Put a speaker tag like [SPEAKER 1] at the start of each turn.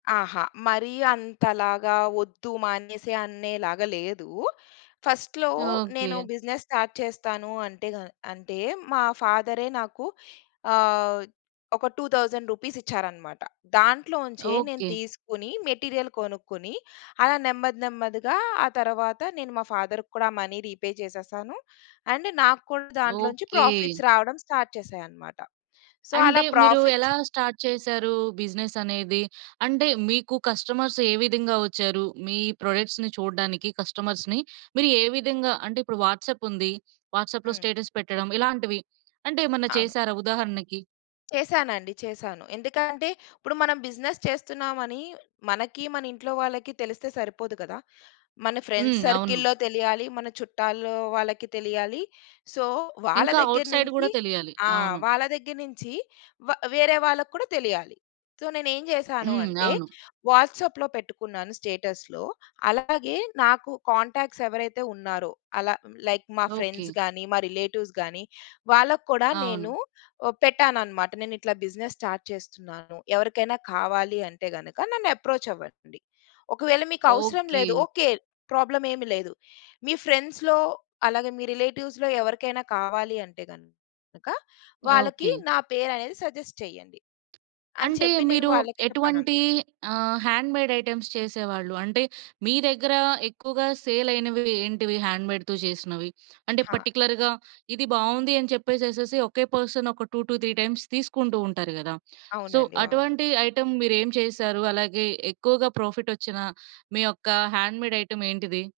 [SPEAKER 1] అహా! మరీ అంతలాగా వొద్దూ, మానేసే అనేలాగా లేదూ. ఫస్ట్‌‌లో నేను
[SPEAKER 2] ఓకె.
[SPEAKER 1] బిజినెస్ స్టార్ట్ చేస్తాను అంటేగ అంటే మా ఫాదరే నాకు ఆహ్, ఒక 2000 రూపీస్ ఇచ్చారన్నమాట. దాంట్లోంచే, నేను
[SPEAKER 2] ఓకె.
[SPEAKER 1] తీసుకొని, మెటీరియల్ కొనుక్కొని అలా నెమ్మది నెమ్మదిగా ఆ తరువాత, నేను మా ఫాదర్ కూడా మనీ రిపే చేసేసాను అండ్, నాక్కూడా దాంట్లో నుంచి
[SPEAKER 2] ఓకే.
[SPEAKER 1] ప్రాఫిట్స్ రావడం స్టార్ట్ చేసాయన్నమాట. సో,
[SPEAKER 2] అంటే,
[SPEAKER 1] అలా
[SPEAKER 2] మీరు
[SPEAKER 1] ప్రాఫిట్స్
[SPEAKER 2] ఎలా స్టార్ట్ చేసారూ బిజినెస్ అనేది? అంటే, మీకు కస్టమర్స్ ఏ విధంగా వచ్చారు? మీ ప్రొడక్ట్స్‌ని చూడ్డానికి కస్టమర్స్‌ని, మీరు ఏ విధంగా? అంటే ఇప్పుడు వాట్సాప్ ఉంది. వాట్సాప్‌లో
[SPEAKER 1] హ్మ్.
[SPEAKER 2] స్టేటస్ పెట్టడం. ఇలాంటివి. అంటేమన్నా
[SPEAKER 1] అవును.
[SPEAKER 2] చేసారా ఉదాహరణకి?
[SPEAKER 1] చేశానండి. చేశాను. ఎందుకంటే, ఇప్పుడు మనం బిజినెస్ చేస్తున్నామని మనకీ, మన ఇంట్లో వాళ్ళకి తెలిస్తే సరిపోదు కదా! మన ఫ్రెండ్స్
[SPEAKER 2] హ్మ్. అవును.
[SPEAKER 1] సర్కిల్‌లో తెలియాలీ. మన చుట్టాల్లో వాళ్ళకి తెలియాలీ. సో, వాళ్ళ
[SPEAKER 2] ఇంకా,
[SPEAKER 1] దగ్గర
[SPEAKER 2] ఔట్‌సైడ్
[SPEAKER 1] నుంచి
[SPEAKER 2] గూడా తెలియాలి.
[SPEAKER 1] ఆ!
[SPEAKER 2] అవును.
[SPEAKER 1] వాళ్ళ దగ్గర నుంచి వ వేరే వాళ్ళకి కూడా తెలియాలి. సో, నేను ఏం చేశాను
[SPEAKER 2] హ్మ్.
[SPEAKER 1] అంటే
[SPEAKER 2] అవును.
[SPEAKER 1] వాట్సాప్‌లో పెట్టుకున్నాను స్టేటస్‌లో. అలాగే, నాకు కాంటాక్ట్స్ ఎవరైతే ఉన్నారో అలా, లైక్ మా ఫ్రెండ్స్
[SPEAKER 2] ఓకె.
[SPEAKER 1] గాని, మా రిలేటివ్స్ గాని, వాళ్ళకి కూడా
[SPEAKER 2] అవును.
[SPEAKER 1] నేను అహ్, పెట్టానన్నమాట. నేనిట్లా బిజినెస్ స్టార్ట్ చేస్తున్నాను. ఎవరికైనా కావాలి అంటే గనుక నన్ను అప్రోచ్ అవ్వండి. ఒకవేళ మీకు అవసరం లేదు.
[SPEAKER 2] ఓకె.
[SPEAKER 1] ఓకె, ప్రాబ్లమ్ ఏమి లేదు. మీ ఫ్రెండ్స్‌లో, అలాగే మీ రిలేటివ్స్‌లో ఎవరికైనా కావాలి అంటే గనుక వాళ్ళకి
[SPEAKER 2] ఓకె.
[SPEAKER 1] నా పేరనేది సజెస్ట్ చెయ్యండి. అని
[SPEAKER 2] అంటే,
[SPEAKER 1] చెప్పి నేను
[SPEAKER 2] మీరు
[SPEAKER 1] వాళ్ళకి చెప్పాననమాట.
[SPEAKER 2] ఎటువంటి ఆహ్, హ్యాండ్‌మేడ్‌ ఐటెమ్స్ చేసేవాళ్ళు? అంటే, మీ దగ్గరా ఎక్కువగా సేల్ అయినవి ఏంటివి హ్యాండ్‌మేడ్‌తో చేసినవి? అంటే,
[SPEAKER 1] హా!
[SPEAKER 2] పర్టిక్యులర్‌గా, "ఇది బాగుంది" అని చెప్పేసేసేసి ఒకే పర్సన్ ఒక 2-3 టైమ్స్ తీసుకుంటూ ఉంటారు గదా! సో,
[SPEAKER 1] అవునండి, అవును.
[SPEAKER 2] అటువంటి ఐటెమ్ మీరేం చేశారు? అలాగే ఎక్కువగా ప్రాఫిట్ వచ్చిన మీ యొక్క హ్యాండ్‌మేడ్‌ ఐటెమ్ ఏంటిది?